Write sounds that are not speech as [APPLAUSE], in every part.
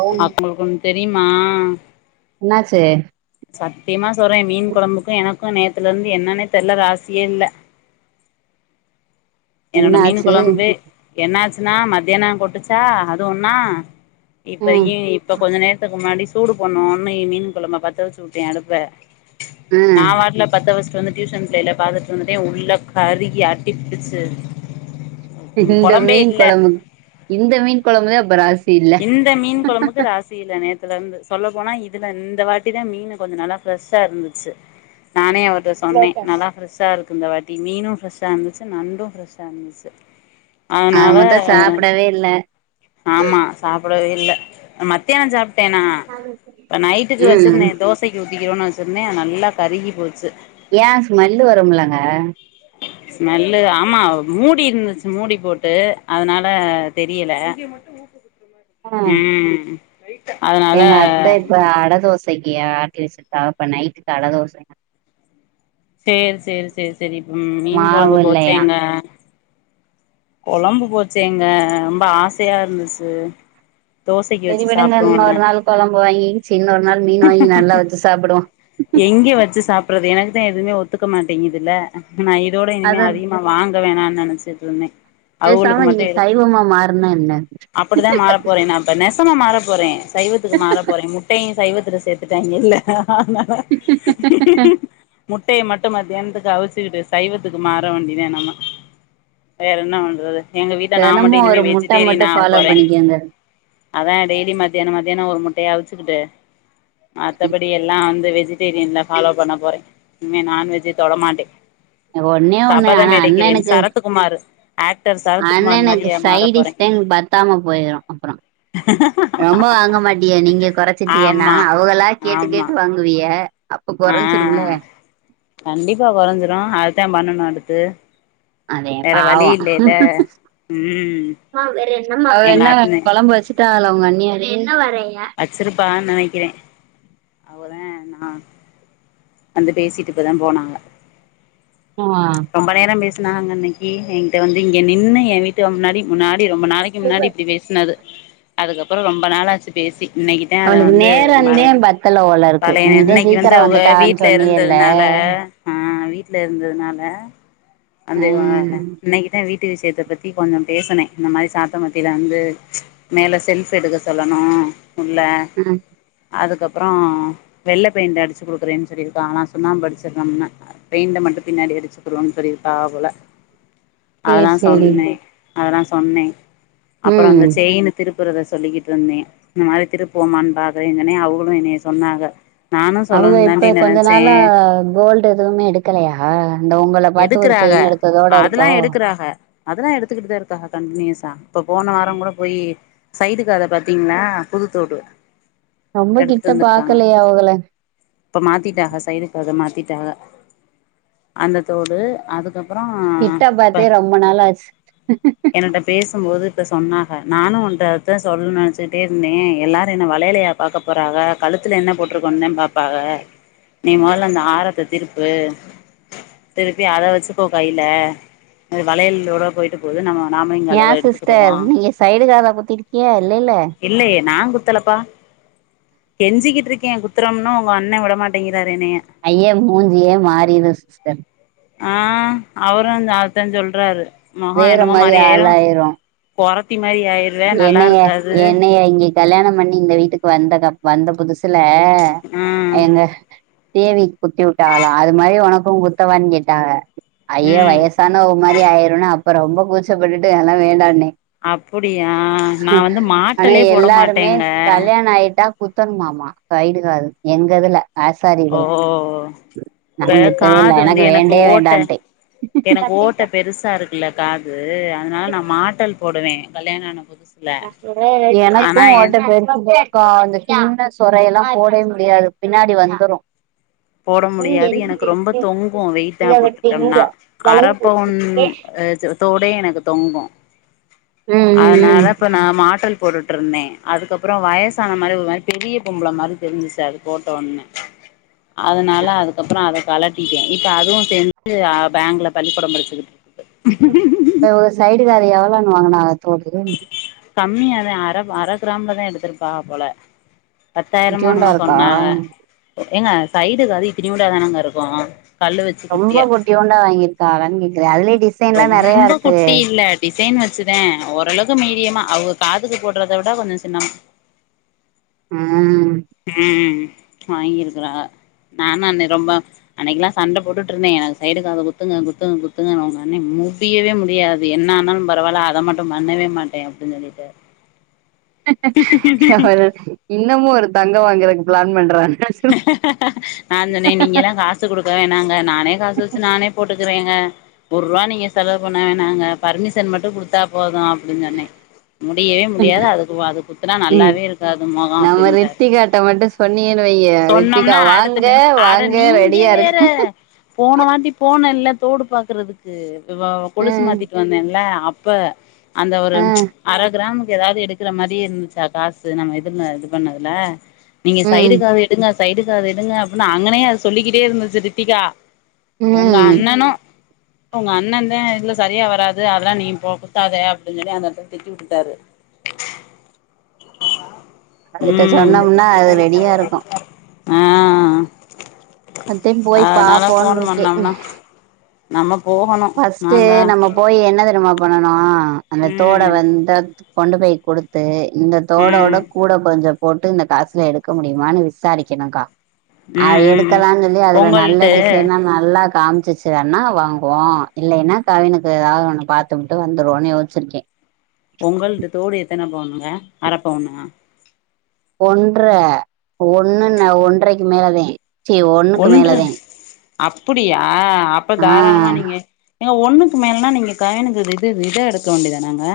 ஓ அப்போ உங்ளுக் ஒண் தெரியுமா இன்னாச்சி சத்தியமா சொல்ற எ மீன் கொழம்புக்கு எனக்கு நேத்துல இருந்து என்னன்னே தெர்ல ராசியே இல்ல என்ன என்னோட மீன் ஆச்சு கொழம்பு என்னாச்சுனா மத்தியான கொட்டுச்சா அது ஒன்னா இப்ப ம் ஏ இப்ப கொஞ்ச நேரத்துக்கு முன்னாடி சூடு பன்னோன்னு மீன் கொழம்ப பத்தவச்சுப்புட்டே அடுப்ப நா ம் வாட்ல பத்த வஸ்டு வந்து டியூஷன் பிள்ளயில பாத்துட்டு வந்துட்டே உள்ள கருகி அடிபுடுச்சு இந்த மீன் இல்ல கொழம்பு இந்த மீன் கொழம்புதா அப்ப ராசி இல்ல இதேதா நேத்துலர்ந்து சொல்ல போனா இதுத இந்த வாட்டி தா மீனு கொஞ்ச நல்லா ஃப்ரெஷ்ஷா இருந்துச்சு நானே அவருட்ட சொன்னே நல்லா ஃப்ரெஷ்ஷா இருக்கு இந்த வாட்டி மீனு ஃபிரெஷ்ஷா இருந்துச்சு நண்டு ஃப்ரெஷ் தந்துசு ஆக அதனால மொத்தோ சாப்டவே இல்ல ஆமா சாப்டவே இல்ல மத்தியான் சாப்டேனா இப்ப நைட்டுக்கு ம் வச்சிருந்தே தோச அத்தைக்கு ஊத்திகிருவோன் வச்சிருந்த நல்லா கருகி போச்சு ஏ ஸ்மல்லு வருமுலங்க ஸ்மெல்லு ஆமா மூடி இருந்துச்சு மூடி போட்டு அதனால தெரியல ம் அதனால எங்க அத்த இப்ப அட தோசைக்கு ஆட்டி வெச்சிருதாப்பா இப்ப நைட்டுக்கு அட தோசை சேரி செரி செரி செரி இப்ப மீன் மாவு கொழம்பு இல்லையா போச்சேங்க கொழம்பு போச்சேங்க ரொம்ப ஆசையா இருந்துச்சு தோசைக்கு செரி வச்சு விடுங்க சாப்டுவோன்னு இன்னோர் நாள் கொழம்பு வாங்கி சீ இன்னோர் நாள் மீனு வாங்கி நல்லா வெச்சு சாப்புடுவோ எங்க வச்சி சாப்றது எனக்தே எதுவுமே ஒத்துக்க மாட்டேங்கிதுல அப்ப நா இதோட இனிமே அத அதிக்ம நா வாங்க வேணாண் நெனச்சிட்ருந்தே அவுகளுக்கு பேசாம மட்டு நீங்க இருக்கு சைவமா மாறுனா என்ன அப்டிதா மாற போறே நா இப்ப நெசமா மாற போறே சைவத்துக்கு மாற போறே முட்டையு சைவத்துல சேத்துட்டாய்ங்கில்ல அத்னால முட்டைய மட்டு மத்தியானத்துக்கு அவிச்சுக்கிட்டு சைவத்துக்கு மாற வேண்டியதே நம்ம வேற என்ன பண்றது எங்க வீட்ல நா தெனமு மட்டு இனிமே ஒரு முட்ட வெஜிடேரியனா மட்டு ஃபாலோ ஆவபோறே பண்ணிக்கங்க அதா டெய்லி மத்தியானோ மதியானோ ஒரு முட்டைய அவிச்சுக்குட்டு மத்தபடி எல்லா அந்த வெஜிடேரியன்ல பாலோ பண்ண போறே இனிமே நான்வெஜ் தொடமாட்டே ஒன்னே ஒண்ணு சபத ஆனா மெடிக்கிறேன் அண்ணனுக்கு சரக்கு குமாரு அண்ணனுக்கு போறே சைடிஸ்தேன் பத்தாம போயுடு அப்ரோ [INAUDIBLE] ரொம்ப வாங்க மாட்டிய நீங்க கொறச்சிட்டியன்னா ஆமா அவுகளா கேட்டு ஆமா கேட்டு வாங் குவிய அப்ப ஆ கொறஞ்சும்ருல கண்டிப்பா கொறஞ்சுரு அதுதா பண்ணணு அடுத்து அதே வேற வழி பாவோ இல்லைல ம் எங்க என்ன அண்ணே கொழம்பு வச்சு ட்டால உங்க அண்ணியாருகு [UNINTELLIGIBLE] வச்சிருப்பாகனு நெனக்கிறே அவ்வதே நா வந்து பேசிட்டு இப்ப தா போனாங்க ஆ ரொம்ப நேரோ பேசுனாகங்க இன்னிக்கு என்ட்ட வந்து இங்க நின்னு எ வீட் டு முன்னாடி முன்னாடி ரொம்ப நாளைக்கு முன்னாடி இப்டி பேஸ்னது அதுக்கப்பறோ ரொம்ப நாளாச்சு பேசி இன்னைக்குதா அத அவளுக்கு வந்து நேரம் மற தான் பத்தல ஓல இருக்கு நீ பழைய தான் இன்னைக்கு வந்து சீக்கிரம் அவுக வீட் வந்துட்டான்னு வீட்ல சொன்னியல்ல இருந்ததுனால ஆ வீட்ல இருந்ததுனால அந்து அ ம், இன்னைக்கிதா வீட்டு விஷியத்த பத்தி கொஞ்சோ பேசினே இந்த மாரி சாத்த மத்தில வந்து மேல செல்ஃப் எடுக்க சொல்லணு உள்ள ம் அதுக்கப்பறோ வெள்ள பெயிண்ட் அடிச்சு குடுக்குறேன்னு சொல்லிருக்காங்ளா சுன்னாபு அடிச்சிருந்தம்ன பெயிண்ட மட்டு பின்னாடி அடிச்சுக்குடுனு சொல்லி டாபுல சரி அததா சரி சொன்னே அதெல்லா சொன்னே அப்பறோ அந்த ம் செயினு திருப்புறத சொல்லிக்கிட்டு இருந்தே இந்த மாரி திருப்போவ்மானு பாக்றே சொன்னே அவுகளு என்னைய சொன்னாக அவுக இப்ப கொஞ்ச நாளா கோல்டு எதுமே எடுக்கலயா இந்த உங்கள பாத் த ஒரு எடுக்குறாக செயின் எடுத்ததோட அதெல்லா இருக்கோ எடுக்குறாக அதெல்லா எடுத்துக்கிட்டுதா இருக்காக கண்டினியூஸா இப்ப போன வாரோ கூட போயி சைடு காத பாத்தீங்ளா புது தோடு ரொம்ப கிட்ட எடுத்துட்டு வந்துருக்காங்க பாக்கலையா அவகள? இப்ப மாத்திட்டாக சைடு காது மாத்திட்டாக அந்த தோடு அது அதுக்கப்பறோ கிட்ட இப்ப பாத்தே ரொம்ப நாள் ஆச்சு. என்னோட பேசும்போது இப்ப சொன்னாக நானு ஒன்ட்ட அதா சொல்லு நெனச்சிட்டே இருந்தே எல்லாரு என்னா வலையலையா பாக்க போறாக கழுத்துல என்ன போட்ருக்கோம்ன்னு தா பாப்பாக நீ முதல அந்த ஆரத்த திருப்பு திருப்பி அத வச் ச்சுக்கோ கைல அது வளையலோட போயிட்டு போது நம்ம நாம ஏ சிஸ்டர் நீங்க சைடு காத குத்திருக்கிய இல்லல்ல இல்லையே நா குத்தலப்பா கெஞ்சிக்கிட் இருக்கே குத்திரம்னோ உங்க அண்ண விட மாட்டேங்கிறாரு என்னைய ஐயே மூஞ்சியே மாறிரு சிஸ்டர் ஆ அவரு அந்த அதத்தா சொல்றாரு மொகோ வேற என்னமோ மாரி மாரிஆயிரு ஆளாயிரும். கொறத்தி மாரி ஆய்ருவ என்னைய நல்லாருக்காது என்னைய இங்க கல்யாணம் பண்ணி இந்த வீட்டுக்கு வந்த க வந்த புதுசுல ஆ அவ்ங்க தேவிக்கு குத்தி வுட்டாவலா அது மாரி ஒனக்கு குத்தவானு கேட்டாக ஐயோ ம் வயசா னவ மாரி ஆயிருனு அப்ப ரொம்ப கூச்சப்பட்டுட்டு எல்லா வேண்டானே அப்படியா ஆனா எல்லாருமே கல்யாண ஆயிட்டா குத்தனுமாமா சைடு காது எங்க இதுல ஆசாரி ஓ இதுல நா இப்ப குத்தவே இல்ல காது வந்து எனக்கு வேண்டே ஓட்ட வேண்டான்டே எனக்கு ஓட்ட பெருசா இருக்குல்ல காது அதனால நா மாட்டல் போடுவே கல்யாண ஆன புதுசு எனக்கும் ஓட்ட பெருசுதா காது சின்ன சுரையெல்லாம் போடவே முடியாது பின்னாடி வந்துரும் போட இங்க முடியாது எனக்கு ரொம்ப இருக்குது தொங்கும் வெயிட்டா இத விட்டு இங்க போட்டுட்டோம்னா அர வலது பவுன் ஏ தோலே எனக்கு தொங்கு ம் அதனால ம் இப்ப நா மாட்டல் போட்டுட்ருந்தேன் அதுக்கப்பறம் வயசான மாரி ஒரு மாரி பெரிய பொம்பள மாரி தெரிஞ்சிச்சது போட்ட ஒன்னே அதனால அதுக்கப்பறம் அத கலட்டிட்டேன் இப்ப அதுவும் சேந்து பேங்க்ல பள்ளிக்கூடம் படிச்சுக்கிட் தொ ஒரு சைடுகு அத எவ்ளோன்னு வாங்கனாங்க தோடு கம்மியாதா அர அர கிராம்லதான் எடுத்திருக்கா போல பத்தாயிரமா குட்டியூண்டா என்னமோ இருக்கா சொன்னாங்க ஏங்க சைடுக் காது இத்துனுடா தானேங்க இருக்கோ கல்லு வெச்சு ரொம்ப குட்டியா குட்டியூண்டா வாங்கியிருக்காளான்னு கேக்குறே அதுலயே டிசைன்லாம் நெறையா ரொம்ப இருக்கு குட்டி இல்ல டிசைன் வச்சுதா ஓரளவுக்கு மீடியமா அவங்க காதுக்கு போடறதை விட கொஞ்சம் சின்னம் ம் ம் ம் வாங்கிருக்குளா நானும் அந்த ரொம்ப அன்னைக்கில்லா சண்ட போட்டுட்டு இருந்தேன் எனக்கு சைடுக் காது குத்துங்க குத்துங்க குத்துங்கனு சொன்ன முடியவே முடியாது அது என்ன ஆனாலும் பரவாயில்ல அத மட்டும் பண்ணவே மாட்டே அப்டின் சொல்லிடாரு அவரு இன்னமு ஒரு தங்கம் வாங்கறதுக்கு பிளான் பண்றாங் நா சொன்னே நீங்க எல்லா கா சு குடுக்க வேணாங்க நானே காசு வெச்சு நானே போட்டுக்கறேங்க ஒர்ருவா நீங்க செலவு பண்ண வேணுங்க பர்மிஷன் மட்டும் குடுத்தா போதும் அப்டின் சொன்னே முடியவே முடியாது அதுக்கு அது குத்துனா நல்லாவே இருக்காது முகம் அப்டின்டாரு [UNINTELLIGIBLE] காட்ட மட்டும் சொன்னியே வைய்ங்க சொன்னம்னா அடுத்த நிமிஸ் அட நீங்கே ரெடியா வேற இருக்க போன வாட்டி போனயில்லா தோடு பாக்கறதுக்கு வாவ் கொலுசு ம் மாத்திட் வந்தன்லே அப்ப அந்த ஒரு ம் அர கிராம்க்கு எதாவது எடுக் கற மாறியே இருந்துச்சா காசு நம்ம இதுல இது பண்ணதுல நீங்க ம் சைடுக்காக எடுக் க எடுங்க சைடு காது எடுங்க அப்படின் அங்கனே அது சொல்லிக்கிட்டே இருந்துச்சு ரித்திகா உங்க ம் அண்ணனு உங்க அண்ணன்ந்தா இதுலா செரியா வராது அதெல்லா நீ போ குத்தாத அப்டின் சொல்லி அந்த எடத்த விட்டு தெத்தி வுட்டுட்டாரு அதுட்ட உம் சொன்னோம்னா அது ரெடியா இருக்கு ஆஹ அத்தையு போய் அதனால போன் பாப்போன்ருக்கே பண்ணம்னா நம்ம போகணும் நா ஃபர்ஸ்ட்டு தான் நம்ம போய் என்ன தெரியுமா பண்ணனும் அந்த தோட ம் வந்து கொண்டு போய் குடுத் து இந்த தோடோட ம் கூட கொஞ்சம் போட்டு இந்த காசுல எடுக்க முடியுமான்னு விசாரிக்கணுக்கா அவ ம் ம் எடுக்கலானு சொல்லி அதுல நல்ல பொங்கல்ட்டு டிசைனா நல்லா காமிச்சுச்சுக்கன்னா வாங் இப்போ இல்லைன்னா கவினுக்கு ஏதாவது ஒன்னு பாத்து வுட்டு வந்துருன்னு யோச்சிருக்கே உங்கள்து தோடு எத்தன பவுனுங்க அரப்பவுனா ஒன்ற ஒன்னுன்ன ஒன்றரைக்கு மேலதே ஒன்று அப்படியா அப்ப தாராளமா ஆஹ் நீங்க ஏங்க ஒண்ணுக்கு மேலன்னா நீங்க கவினுக்கு இது இத எடுக்க வேண்டியதானங்கா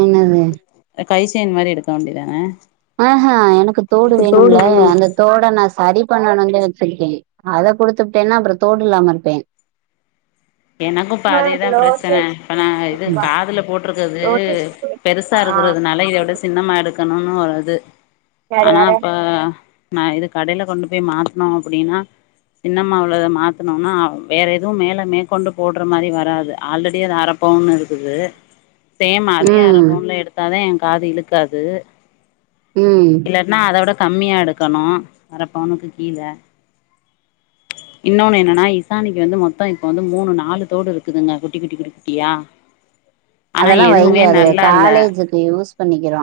என்னது கைசெயின் மாரி எடுக்க வேண்டியது தானே ஆஹ எனக்கு தோடு வேணும்ல அந்த தோட நா சரி பண்ணணுனு சொல்லி வச்சிருக்கே அத குடுத்துட்டேன்னா அப்புற தோடு இல்லாம இருப்பே எனக்குப்ப அதேதா பிரச்சனை இப்ப நா இது காதுல போட்ருக்கறது பெருசா இருக்கறதுனால இதோட சி தின்னமா எடுக்கணும்னு ஒரு இது ஆனா அப்ப நா இது கடையில கொண்டு போய் மாத்னோ அப்டின்னா தின்னமா உள்ளத மாத்தணும்னா வேற எதுவு மேலே மே கொண்டு போடுற மாரி வராது ஆல்ரெடி அது அரப்பவுன் இருக்குது சேம் அதே உம் அரைபவுன்ல எடுத்தாதா எ காது இழுக்காது ம் இல்லாட்டின்னா அத விட கம்மியா எடுக்கணு அறபவுனுக்கு கீல இன்னொன்னு என்னன்னா இசானிக்கு வந்து மொத்தோ இப்ப வந்து மூணு நாலு தோடு இருக்குதுங்க குட்டி குட்டி குட்டி குட்டியா ஆனா அதெல்லா எதுவுமே வைங்க நல்லா இல்ல காலேஜ்கு யூஸ் பண்ணிக்கிலா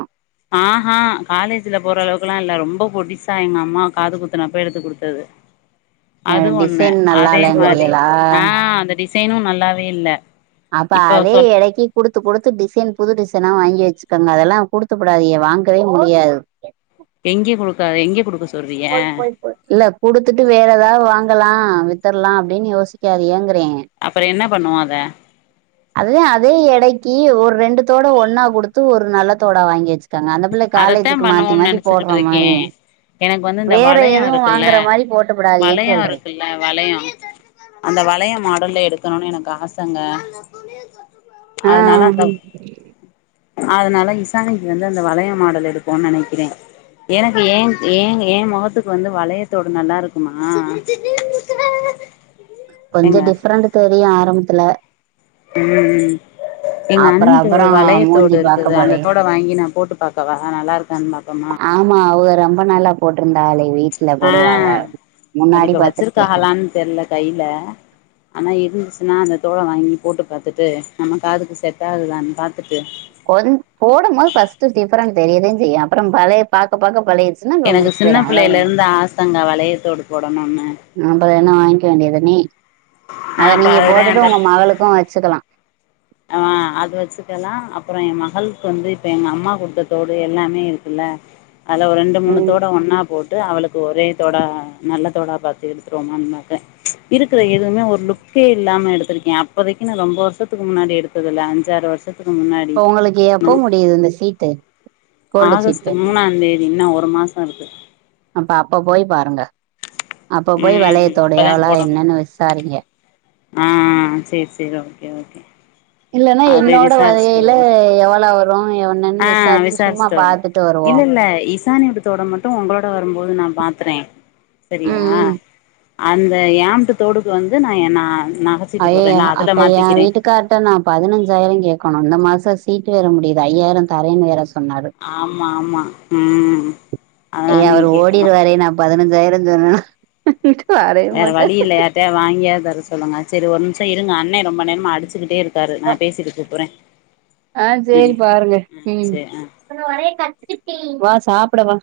ஆஹா காலேஜ்ல போற அளவுக்குல்லா இல்ல ரொம்ப பொடிசா எங்க அம்மா காது குத்துனப்ப எடுத்து குடுத்தது அது ஒண்ணு அதே மாரி ஆ ஆ அந்த டிசைனு நல்லாவே இல்ல அப்ப இப்போ அதே சொல் எடைக்கி குடுத்து குடுத்து டிசைன் புது டிசைனா வாங்கி வெச்சிக்கோங்க அதெல்லா குடுத்துப்புடாதீங்க வாங்கவே முடியாது எங்கே கொடுக்காத இங்க குடுக்கசொல்லு போய் போய் போ இல்ல குடுத்துட்டு வேற ஏதாவது வாங்கலா வித்தர்லா அப்டின்னு யோசிக்காதியேங்கிற அப்பற என்ன பண்ணுவோ அத அதுதா அதே எடைக்கி ஒரு ரெண்டு தோட ஒன்னா குடுத்து ஒரு நல்ல தோடா வாங்கி வெச்சி தண்ணால அந்த புள்ள அதத்தா காலேஜ்கு மாத்தி பண்ணுவோம்னு மாத்தி நெனச்சுக்கிட்டு போடுற இருக்கே மாரி எனக்கு வந்து இந்த வேற வளையோ எதுவு வாங்குற மாரி போட்டுப்புடாதீங்க சொல்றே அ வளையோ அந்த வளையோ மாடல்ல எடுக்கநோணு எனக்கு ஆசங்க ஆ அதனால ப அதனால இசானிக்கு வந்து ப இந்த வளைய மாடல் எடுப்போனு நனைக்கிற எனக்கு ஏ ஏன் ஏ மொகத்துக்கு வந்து வளையத்தோடு நல்லா இருக்குமா [INAUDIBLE] ஏங்க கொஞ்ச டிஃப்ரெண்ட் தெரியு ஆரம்பத்துல ம் ம் எங்க அப்புற அண்ணிட்ட அப்புற ஒரு மூஞ்சி வளையத்தோடு பாக்க இருக்குது பழகி அந்த தோட வாங்கி நா போட்டு பாக் கவா நல்லா இருக்கான்னு பாப்பமா ஆமா அவக ரொம்ப நாளா போட்டிருந்தாளே வீட்ல ஆ போடுவாக பட் முன்னாடி இப்ப பத்துருக்கே வச்சிருக்காகலான்னு தெர்ல கைல அனா இருந்துச்சுனா அந்த தோட வாங்கி போட்டு பாத்துட்டு நம்ம காதுக்கு செட்டாகுதுதான்னு பாத்துட்டு கொன் போடம் போது ஃபஸ்ட்டு டிஃப்ரெண்ட் தெரியதா செய்யு அப்பறோ பழைய பாக்க பாக்க பழகி எனக்கு சின்ன பிள்ளைலருந்து ஆசங்க வளையதோடு போடனுன்னு அப்பறோ என்ன வாங்க்கிய வேண்டியதானே நா அத அப்ப நீங்க அதுதா போட்டுட்டு அந்த உங்க மகளுக்கு வச்சுக்கலா ஆ அது வச்சுக்கலா அப்புற எ மகளுக்கு வந்து இப்ப எங்க அம்மா கொடுத்த தோடு எல்லாமே இருக்குல்ல அதுல ஒரு ரெண்டு ம் மூணுத்தோட ஒன்னா போ ட்டு அவளுக்கு ஒரே தோடா நல்ல தோடா பாத்து எடுத்துருவோமான் பாத்த இருக்கற [UNINTELLIGIBLE] ஒரு லுக்கே இல்லாம எடுத்திருக்கே அப்போதைக்கு நா ரொம்ப வருஷத்துக்கு முன்னாடி எடுத்ததுல அஞ்சாறு வருஷ [INAUDIBLE] முன்னாடி இப்ப உங்களுக்கு ஏன்னா எப்ப முடியிது இந்த சீட்டு கோல்டு ஆகஸ்ட் சீட்டு மூணாந் தேதி இன்னு ஒரு மாசோ இருக்கு அப்ப அப்ப போய் பாருங்க அப்ப போய் ம் வளையத்தோடு அப்பதா எவ்வள போடணு என்னனு விசாரிங்க ஆ சேர் சேர் ஓகே ஓகே இல்லன்னா அது போய் என்னோட விசாரிச்சுட்டு வளையலே வருவோ எவ்வளோ வரு எ ஆ என்னன்னு விசாரிச்சு சும்மா விசாரிச்சுட்டு வரோ பாத்துட்டு வருவோ இல்ல இல்ல இசானிவூட்டு தோட மட்டு உங்களோட வரும்போது நா மாத்துறே செரியா ம் ம் அந்த ஏம்ட்டு தோடுக்கு வந்து நா எ நா நக ஐயயோ அப்ப ஏ வீட்டுக் கார்ட நா பதினஞ்சாயிரோ கேக்கணு இந்த மாச சீட் வேற முடிது ஐயாயிரோ தரென்னு வேற சொன்னாரு ஆமா ஆமா ம் அதனால நீ [INAUDIBLE] பதினஞ்சாயிரோ சொன்னனா [INAUDIBLE] வேற வழி இல்ல யார்ட்டயாது வாங்கியாது தர சொல்லுங்க செரி ஒரு நிம்ஷோ இருங்க அண்ணே ரொம்ப நேரமா அடிச்சுக்கிட்டே இருக் காரு நா பேசீட்டு கூப்பர்றே ஆ சேரி பாருங்க ம் வா சாப்பட வா